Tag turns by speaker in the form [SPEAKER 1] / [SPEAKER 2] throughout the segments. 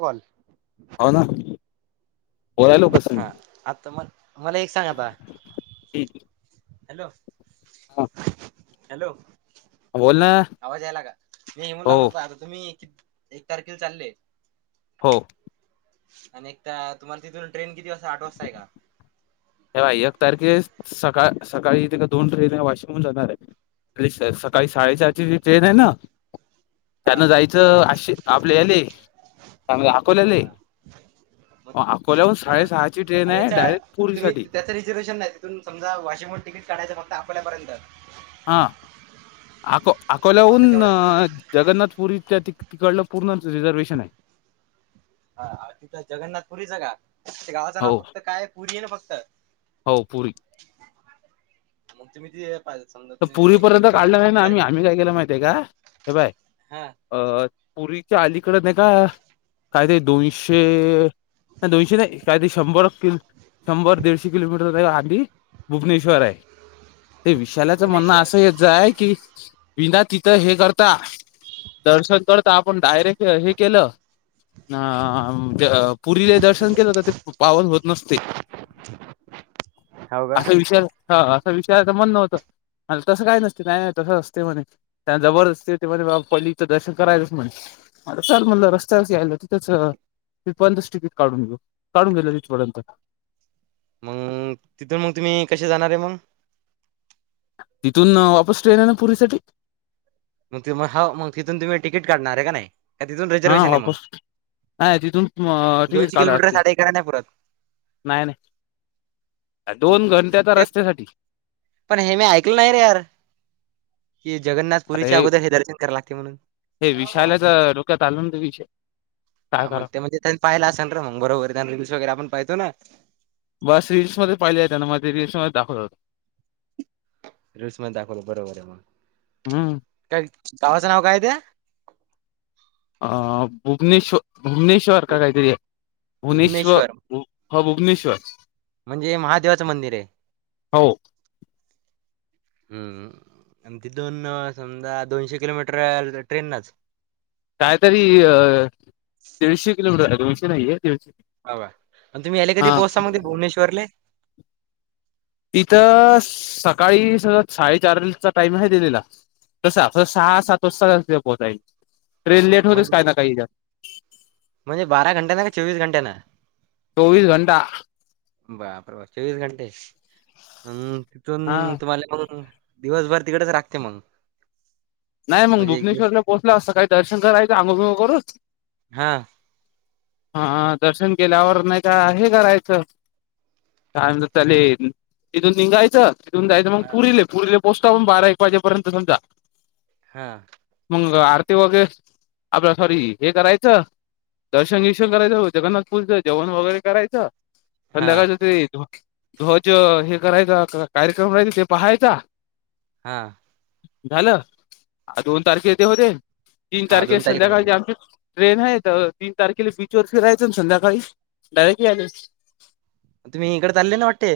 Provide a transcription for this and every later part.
[SPEAKER 1] Call.
[SPEAKER 2] हो ना. बोलायलो कसं
[SPEAKER 1] हा
[SPEAKER 2] मी
[SPEAKER 1] आता म मला एक सांग आता हॅलो.
[SPEAKER 2] हा.
[SPEAKER 1] हॅलो
[SPEAKER 2] बोल ना
[SPEAKER 1] आवाज यायला का मी हेमून
[SPEAKER 2] हो
[SPEAKER 1] लागल होतो आता तुम्ही एक तारखेल चालले.
[SPEAKER 2] हो.
[SPEAKER 1] आणि एक तुम्हाला तिथून ट्रेन किती वाजता आठ वाजताय का?
[SPEAKER 2] हेव्हा एक तारखे सकाळ सकाळी ते का दोन ट्रेन वाशमहून जाणार आहे. सकाळी साडेचार ची ज ट्रेन आहे ना.
[SPEAKER 1] हा
[SPEAKER 2] त्यांना जायचं अशी आपले याले चग अकोल्या आले.
[SPEAKER 1] हा मग
[SPEAKER 2] अकोल्याहून
[SPEAKER 1] हा
[SPEAKER 2] साडेसहाची ट्रेन आहे डायरेक्ट पुरी साठी
[SPEAKER 1] रिर्वेशन नाही तिथून समज वाशिम तिकट काायं फक्त आपल्यापर्यंत
[SPEAKER 2] हां आको आकोलागून
[SPEAKER 1] फक्त तेवढंच
[SPEAKER 2] जगन्नाथपूर इथल्या त तिकडलं पूर्ण रिझर्वेहेशन आहे.
[SPEAKER 1] हा तिथं जग्नाथपुरीचं गा ते गावाचं नाव
[SPEAKER 2] हो
[SPEAKER 1] फक्त काय पुरी आहे ना फक्त
[SPEAKER 2] हो पुरी.
[SPEAKER 1] मग तुम्ही ते समजा
[SPEAKER 2] तर
[SPEAKER 1] तुम्ही एकले
[SPEAKER 2] पुरीपर्यंत
[SPEAKER 1] निघाले
[SPEAKER 2] काढलं नाही
[SPEAKER 1] किती
[SPEAKER 2] ना
[SPEAKER 1] तारीख
[SPEAKER 2] आम्ही. आम्ही काय केलं माहिती आहे का? हे बाय
[SPEAKER 1] हा.
[SPEAKER 2] अ पुरीच्या अलीकड नाही का काय ते दोनशे नाही दोनशे नाही काय ते शंभर किल शंभर, दीडशे किलोमीटर आदी भुवनेश्वर आहे. ते विशाल हा माज म्हणणं
[SPEAKER 1] भुवनेश्वर
[SPEAKER 2] असं यचय की बिना तिथं हे करता दर्शन करता आपण डायरेक्ट हे केलं अ पुरीला दर्शन केलं तर ते पावन होत नसते.
[SPEAKER 1] [inaudible] हो का
[SPEAKER 2] असा विषय ह असा विषया तर म्हण व्हतं. म तसं काय नसतय काय? नाही तसं असते म्हणे. त्या जबरदस्ती ते पल्लीचं दर्शन करायचं म्हणे. चल म्हटलं रस्त्यावरच यायला तिथंच तिथ पर्यंतच टिकीट काढून घेऊ, काढून घेतलेय तिथ पर्यंत.
[SPEAKER 1] मंग तिथून मग तुम्ही कसे जाणार आहे मंग?
[SPEAKER 2] तिथून वापस ट्रेन आहे ना पुरीसाठी?
[SPEAKER 1] मग हो मग तिथून तुम्ही तिकीट काढणार आहे का नाही? तिथून
[SPEAKER 2] हा
[SPEAKER 1] रिझर्वेशन आहे मग
[SPEAKER 2] वापस नाही तिथून तिकीट
[SPEAKER 1] दोनशे
[SPEAKER 2] काढाय
[SPEAKER 1] किलोमीटर
[SPEAKER 2] लागते
[SPEAKER 1] साडे एकरा नाही पुरत.
[SPEAKER 2] नाही नाही.
[SPEAKER 1] मग
[SPEAKER 2] दोन घंट्याच्या
[SPEAKER 1] ए
[SPEAKER 2] रस्त्यासाठी?
[SPEAKER 1] पण हे मी ऐकलं नाही रे यार. की जगन्नाथ पुरीच्या अगोदर हे दर्शन कराय लागतय म्हणून.
[SPEAKER 2] त्यात आलूनंद विष
[SPEAKER 1] मग ते म्हणजे त्यांनी पाहिला असेल र मग बरोबर त्यांना इंस्टाग्राम वगैरे आपण पाहतो ना.
[SPEAKER 2] बस रील्स मध्ये पाहिले आहे त्यांने म ते रील्स मध्ये दाखवतात.
[SPEAKER 1] रिल्स मध्ये दाखवलं बरोबर आहे मग.
[SPEAKER 2] हम्म
[SPEAKER 1] काय गावाचं नाव काय आहे त्या?
[SPEAKER 2] अ भुवनेश भुवनेश्वर का काहीतरी भुवनेश्वर हो भुवनेश्वर.
[SPEAKER 1] म्हणजे महादेवाचं मंदिर आहे.
[SPEAKER 2] हो
[SPEAKER 1] हम्म आणि ती दोन समजा दोनशे किलोमीटर ट्रेन नच?
[SPEAKER 2] काय तरी अ दीडशे किलोमीटर आहे. दोनशे नाही आहेे. दीडशे
[SPEAKER 1] अवा आणि तुम्ही याले कधी
[SPEAKER 2] हा
[SPEAKER 1] पोहचता मग ते भुवनेश्वरले?
[SPEAKER 2] तिथं सकाळी सज साडेचारचा टाइम आहे दिलेला. तस अस सहा, सात वाजता पोहताईल ट्रेन लेट होतेस
[SPEAKER 1] म्हण
[SPEAKER 2] काय ना काही
[SPEAKER 1] म्हणजे बारा घंटेना का चोवीस घंटेन?
[SPEAKER 2] चोवीस घंटा.
[SPEAKER 1] बापरे बाप! चोवीस घंटे? हम्म
[SPEAKER 2] हा
[SPEAKER 1] तिथून तुम्हाले दिवसभर तिकडेच राखते मग?
[SPEAKER 2] नाही मग
[SPEAKER 1] म्हणजे एक दिवस
[SPEAKER 2] भुवनेश्वरला पोहोचलो आज, सकाळी दर्शन करायचं आंघोळ बिंगोळ करून
[SPEAKER 1] हां,
[SPEAKER 2] हा दर्शन केल्यावर नाही काय आहे करायचं? काय तले. तिथून निघायचं तिथून जायचं मग
[SPEAKER 1] हां,
[SPEAKER 2] पुरीले. पुरीले पोचता आपण बारा एक वाजेपर्यंत समजा
[SPEAKER 1] हा.
[SPEAKER 2] मग आरती वगैरे आपल्या सॉरी हे करायचं. दर्शन गिर्षण करायचं जगन्नाथपूरचं जेवण वगैरे करायच,
[SPEAKER 1] हां,
[SPEAKER 2] संध्याकाळचं ते ध्वज हे करायचा कार्यक्रम करायचा ते पहायचा.
[SPEAKER 1] हा.
[SPEAKER 2] झालं. दोन तारखे ते होते तीन
[SPEAKER 1] हां,
[SPEAKER 2] तारखे
[SPEAKER 1] तारीख
[SPEAKER 2] संध्याकाळचे
[SPEAKER 1] पाहिजे.
[SPEAKER 2] आमचे ट्रेन आहे तीन तारखेला. बीच वर फिरायचं ना संध्याकाळी डायरेक्ट यायला-
[SPEAKER 1] तुम्ही इकडे चालले ना वाटते?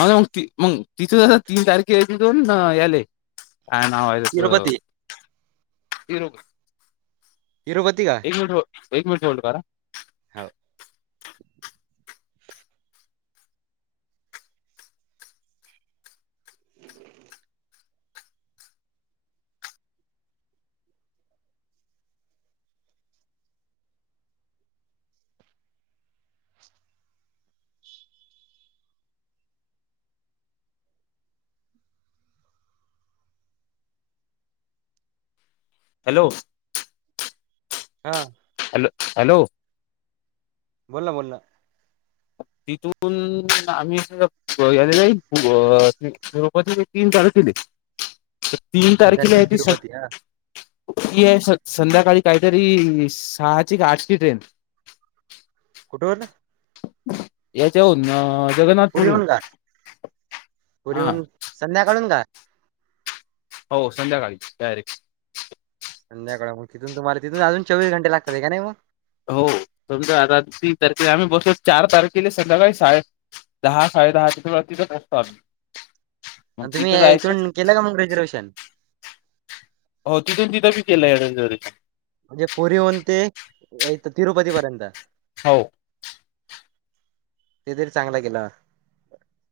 [SPEAKER 2] हो ना मग त मग तिथून तीन तारखेला, तिथून याले काय नाव आहे त्याच?
[SPEAKER 1] तिरुपती.
[SPEAKER 2] ह रग [unintelligible]
[SPEAKER 1] तिरुपती का?
[SPEAKER 2] एक मिनीट हो, एक मिनीट होल्ड करा.
[SPEAKER 1] हो.
[SPEAKER 2] हॅलो?
[SPEAKER 1] आं?
[SPEAKER 2] हॅलो? हॅलो?
[SPEAKER 1] बोल ना, बोल ना.
[SPEAKER 2] तिथून आम्ही, याले जाईल तिरुपती ले तीन तारखेला.
[SPEAKER 1] [inaudible]
[SPEAKER 2] तीन तारखेला आहे.
[SPEAKER 1] तिरुपती. हां,
[SPEAKER 2] [unintelligible] ये संध्याकाळी काहीतरी सहाची का आठची ट्रेन?
[SPEAKER 1] कुठ [unintelligible]
[SPEAKER 2] याच्याहून जगन्नाथपुरी हुन,
[SPEAKER 1] पुरीहून का?
[SPEAKER 2] हा.
[SPEAKER 1] पुरीहून संध्याकाळून का?
[SPEAKER 2] हो संध्याकाळी डयरेक्ट.
[SPEAKER 1] संध्याकाळ, मग तिथून तुम्हाले तिथून चोवीस घंटे लागता का नाही मग?
[SPEAKER 2] हो समजा आता तीन तारखेला आम्ही बसलो, चार तारखेला संध्याकाळी शाळे दहा-साडे दहा तिथ वाजतील असतो.
[SPEAKER 1] आणि तुम्ही इथून केलं का मग रिझर्वेहेशन?
[SPEAKER 2] हो तिथून तिथं बी केलंय [unintelligible]
[SPEAKER 1] म्हणजे पुरीहून ते इथं तिरुपती पर्यंत?
[SPEAKER 2] हो.
[SPEAKER 1] ते तरी चांगला केला.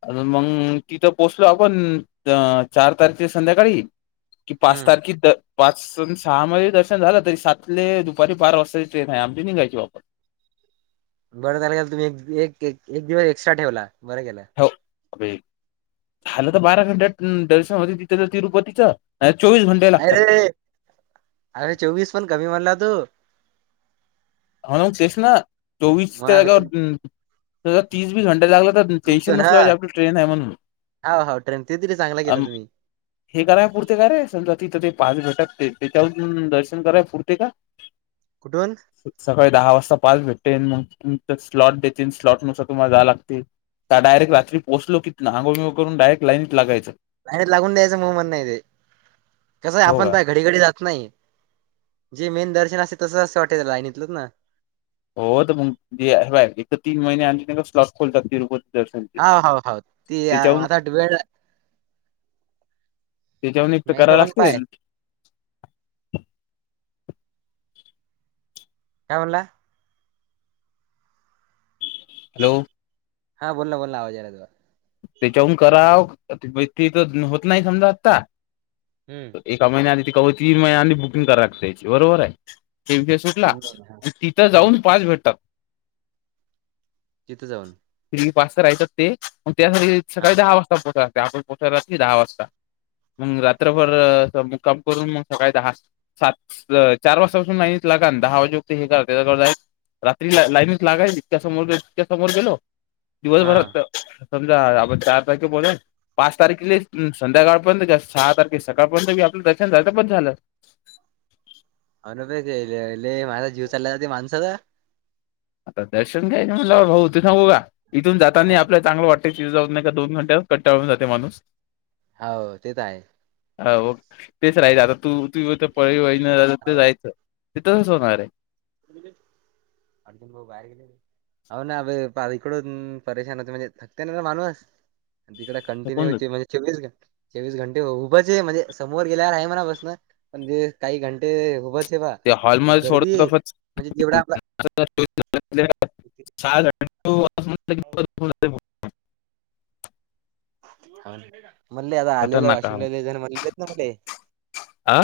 [SPEAKER 2] अजून मग तिथं पोचलो आपण, चार तारखे संध्याकाळी. कि पाच
[SPEAKER 1] हं.
[SPEAKER 2] तारख इथं. पाचन-सहा मध्ये दर्शन झालं, तरी सातले दुपारी बारा वाजताची ट्रेन आहे, आमची निघायची वाप
[SPEAKER 1] बरं झालं गेलं तुम्ही एक-एक दिवस एक्स्ट्रा ठेवला, बरं केलं.
[SPEAKER 2] हो अे झालं तर बारा घंट्या स दर्शन होत ति-रुपतीच. नई चोवीस घंटे. लागतात
[SPEAKER 1] अरे, अरे चोवीस पण कमी, म्हणला तू.
[SPEAKER 2] ह [unintelligible]
[SPEAKER 1] मग
[SPEAKER 2] चोवीसच्या
[SPEAKER 1] आम्ही
[SPEAKER 2] जागेवर, तीस घंटे लागला तर.
[SPEAKER 1] तीस
[SPEAKER 2] टेन्शन
[SPEAKER 1] पण हा
[SPEAKER 2] नसल पाहिजे आपलं ट्रेन आहे म्हणून.
[SPEAKER 1] हा हो ट्रेन ते तरी चांगलं केलं तुम्ही
[SPEAKER 2] हे कराय पुरते का रे, समजा तिथं ते पाच, घंट्यात त्याच्यावरून दर्शन कराय पुरते का?
[SPEAKER 1] कुटून?
[SPEAKER 2] सकाळी दहा वाजता पाच भेटेन मग स्लॉट देतील, स्लॉट नुसार तुम्हाला जाया लागते. त्या डायरेक्ट रात्री पोचल, किंतण अंगोळ करून डायरेक्ट लाईनीट लागायाचं.
[SPEAKER 1] लाईनीत लागून द्यायचं मग म्हण ते, कसं आहे
[SPEAKER 2] हो
[SPEAKER 1] आपण
[SPEAKER 2] का
[SPEAKER 1] पाय घडी घडी जात नाही, जे मेन दर्शन असेल तसं असं वाटेल लाईन इथलंच ना.
[SPEAKER 2] हो तर मग बा ह्याबय एक तीन महिने आपण स्लॉट खोलतात तिरुपत
[SPEAKER 1] हा हाव हाव ती आता वेळ
[SPEAKER 2] त्याच्याहून एक तर
[SPEAKER 1] नेस
[SPEAKER 2] कराव
[SPEAKER 1] पण
[SPEAKER 2] लागते
[SPEAKER 1] पाय. काय म्हणला?
[SPEAKER 2] हॅलो?
[SPEAKER 1] हा बोलना बोलना आवाज यायला लागला
[SPEAKER 2] त्याच्याहून कराव ती तर होत नाही समजा आता.
[SPEAKER 1] हम्म.
[SPEAKER 2] एका महिन्याआदी किंवा तीन महिन्याआदी बुकिंग कराया लागते, बरोबर आहे? कुठला
[SPEAKER 1] तीन महिने हा
[SPEAKER 2] आण तिथं
[SPEAKER 1] हम्म
[SPEAKER 2] जाऊन पाच भेटतात '.
[SPEAKER 1] तिथं जाऊन.
[SPEAKER 2] [unintelligible] फ पास तर राहतात ते पण त्यासाठी
[SPEAKER 1] हा
[SPEAKER 2] सकाळी दहा वाजता पोहोचाव लागते आपण पोहोचय रात्री दहा वाजता. मंग रात्रभर असमुक्काम करून मंग सकाळी दहा सात ल चार वाजतापासून नाही ला का दहा वाजे उत हे कर त्याचा करताय. [unintelligible] रात्री ल लाईनच लागाय इतक्या समोर ततक्या समोर गेलो
[SPEAKER 1] हा
[SPEAKER 2] दिवसभरात [inaudible] समजा आपण चारा पैकी बोलेल. पाच तारखले संध्याकाळपर्यंत त्या सहा तारखे सकाळपर्यंत बी आपलं दर्शन झाल त बस झालं.
[SPEAKER 1] अनुभवच मेईल्या लई माझा [unintelligible] जीव चालला जाते माणसाचा
[SPEAKER 2] आता दर्शन घ्यायच म्हणल्यावर भाऊ तथ [unintelligible] नकूघा इथून जातानी
[SPEAKER 1] हा
[SPEAKER 2] आपला चांगलं वाट त्याची जाऊज नका दोन घंट्यात कंटाळून जाते माणूस.
[SPEAKER 1] होव ते त आहे.
[SPEAKER 2] हव तेच राहाच आता तू तू पळी वळी न रा तर जायचं. [unintelligible] तिथंच होणार हे.
[SPEAKER 1] [unintelligible] अर्जुन भाऊ बाहेर गेले. आव ना वे फार इकड परेशान होत म्हणजे थकते ना [unintelligible] ना माणूस तिकड
[SPEAKER 2] थकून
[SPEAKER 1] कंटिन्यू
[SPEAKER 2] जातो.
[SPEAKER 1] चे म्हणजे चोवीस घं चोवीस घंटे उभंच हे म्हणजे समोर गेल्यावर आहे म्हणा बसनं. म्हणजे काही घंटे उभच हे बा
[SPEAKER 2] ते
[SPEAKER 1] गर्दी हे म्हणजे जेवढा आपला.
[SPEAKER 2] [unintelligible] चार घंटे उभा
[SPEAKER 1] [inaudible] म्हणले आता आलेले वाशिमला जयच म्हणलेत ना मले.
[SPEAKER 2] अ.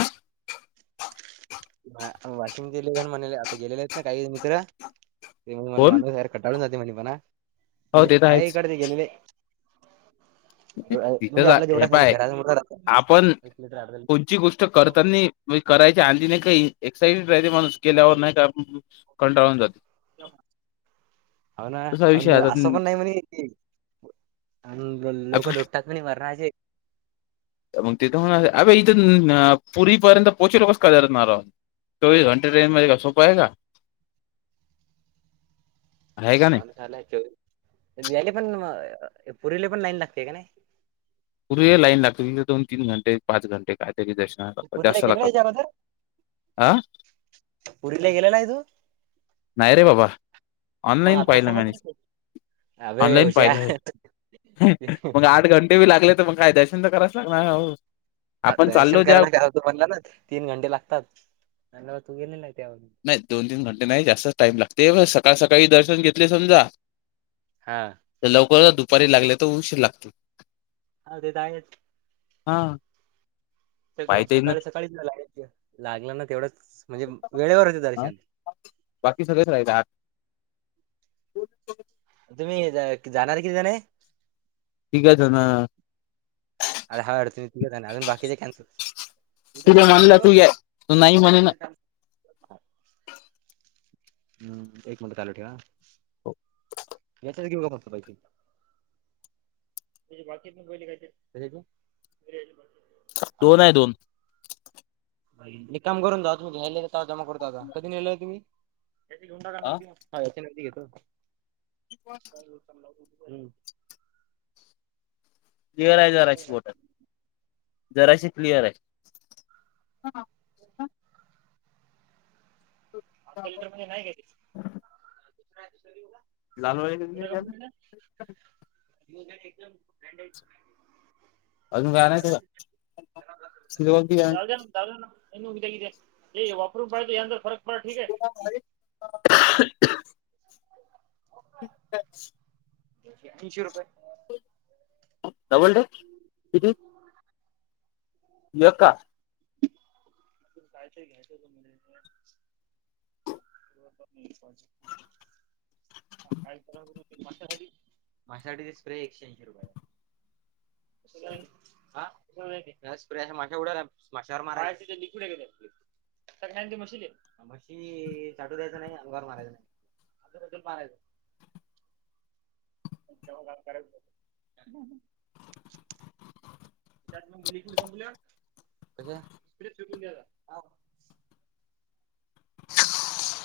[SPEAKER 1] अ वाशिम जिल्हत [unintelligible] म्हणेल हे आता गेले आहेत ना काही मित्र ते
[SPEAKER 2] कोण
[SPEAKER 1] माणू यार कंटाळून जाते म्हणे म्हणा
[SPEAKER 2] हो
[SPEAKER 1] म्हणजे
[SPEAKER 2] ते तर
[SPEAKER 1] हाय
[SPEAKER 2] आहेच
[SPEAKER 1] इकडे चे गेलेले. गअ
[SPEAKER 2] तिथं
[SPEAKER 1] म्हणजे
[SPEAKER 2] जा
[SPEAKER 1] आपल्या
[SPEAKER 2] हे
[SPEAKER 1] जवढ्या समोर
[SPEAKER 2] पाय
[SPEAKER 1] घरासमोर
[SPEAKER 2] आपण
[SPEAKER 1] एक म्र [inaudible]
[SPEAKER 2] म्हजे करायची आणधी नाही काही एक्सरसाइज माणूस केल्यावर
[SPEAKER 1] मीटर
[SPEAKER 2] नाही का [unintelligible] कंटाळून जाते.
[SPEAKER 1] च [unintelligible] हव
[SPEAKER 2] तसा विषय
[SPEAKER 1] ना, असं पण
[SPEAKER 2] आता
[SPEAKER 1] नाही म्हणे आण गल लोक लोटतात. म्हणे म राजे. [unintelligible]
[SPEAKER 2] त मंग तिथे होणार हे अबे ईथुन न पुरी पर्यंत पोहोचेल. [unintelligible] कच कयत नाराण चोवीस घंटे ट्रेनमध्येे का सोपं आहे का?
[SPEAKER 1] [inaudible]
[SPEAKER 2] आहे का नाही.
[SPEAKER 1] आण लाय त्यो पण याले पुरीले पण लाईन लागते का नाही.
[SPEAKER 2] पूरीले लाईन लागते तिथ दोन, तीन, घंटे पाच घंटे कायतरी दश [unintelligible] हा लात
[SPEAKER 1] पुरीला
[SPEAKER 2] जास्त
[SPEAKER 1] गेलेला
[SPEAKER 2] लागतात
[SPEAKER 1] याच्या अगोदर
[SPEAKER 2] ह
[SPEAKER 1] पुरीला गेलेला आहे तू?
[SPEAKER 2] नाही रे बाबा
[SPEAKER 1] मग
[SPEAKER 2] ऑनलाईन
[SPEAKER 1] आता
[SPEAKER 2] पाहिलं मीनी
[SPEAKER 1] समजलं
[SPEAKER 2] स
[SPEAKER 1] ना. अबे
[SPEAKER 2] ऑनलाईन
[SPEAKER 1] उषा
[SPEAKER 2] पाहिल हे मग आठ घं टे बी लागले त मंग काय दर्शन तर कराच लागणार ना हो.
[SPEAKER 1] ह
[SPEAKER 2] आपण
[SPEAKER 1] दर्शन
[SPEAKER 2] चाललो ज्या
[SPEAKER 1] करायला करा [unintelligible] त म्हणला ना तीन घंटे लागतात आणि तू गेलेला त्यावरी.
[SPEAKER 2] नाही दोन, तीन, घंटे नाही जास्त टाईम लागते व सकाळ, सकाळी दर्शन घेतले समजा.
[SPEAKER 1] हां.
[SPEAKER 2] ते लवकर दुपारी लागले तर उंशीर लागते.
[SPEAKER 1] हा ते त आहेच.
[SPEAKER 2] हा.
[SPEAKER 1] तेग
[SPEAKER 2] पाहिता येईल ना
[SPEAKER 1] सकाळी, सकाळीच लाग [unintelligible] लागलं ना तेवढंच म्हणजे वेळेवर होतं दर्शन.
[SPEAKER 2] बाकी सगळेच राहि [unintelligible]
[SPEAKER 1] तुम्ही ज-जाणार किती जण हे.
[SPEAKER 2] तीघ झन.
[SPEAKER 1] अरे हड तुझ [unintelligible] तिघ अजून बाकीचे कॅन्सल
[SPEAKER 2] तु
[SPEAKER 1] उद्या
[SPEAKER 2] बे
[SPEAKER 1] तर
[SPEAKER 2] म्हणला
[SPEAKER 1] चालते
[SPEAKER 2] तू ये तू नाही म्हणे ना.
[SPEAKER 1] हम् एक म्हटत आलो ठेवा. याच्यात घेऊ कात पाहिे त्या बाकीत बहिली काय?
[SPEAKER 2] दोन आहे दोन
[SPEAKER 1] एक काम करून जा तु घ्याय जमा करत आता कधी नेय तुम्ही घेना का. हा याचे न घेतो.
[SPEAKER 2] क्लिअर आहे जराशी बोट आहे जराशी क्लिअर आहे.
[SPEAKER 1] आ लिटर म्हणजे नाही का
[SPEAKER 2] लाल
[SPEAKER 1] कोुल्या्या
[SPEAKER 2] अजून
[SPEAKER 1] कंपनीला एकदम
[SPEAKER 2] काय नाही तुला
[SPEAKER 1] [unintelligible] हे वापर बायो यंद फरक
[SPEAKER 2] हो.
[SPEAKER 1] तीनशे रुपये.
[SPEAKER 2] डबल टेक किती? [unintelligible]
[SPEAKER 1] तु कायचय घ्यायचं हो त मध्ये नाही पाकत काय विचारणार होतो मी ते माशासाठी माशासाठी ते स्प्रे एकशेऐंशी रुपयाचा. [unintelligible] हा्रश त्या स्प्रे अशा माशा उडाल्या माश्यावर मारायचा काय आहे लिक्विड आहे का त्या स्प्रे सग नाही ती म्हशी ले मशी चाटू द्यायच नाही न अंगार मारायच त्यांच्या अन् [unintelligible] मारायचं. तेवराच त्यात मग लिक्विड संपल्यावर कशात?
[SPEAKER 2] [unintelligible]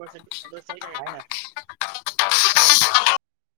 [SPEAKER 1] वासाठी दो सडे आहे ना.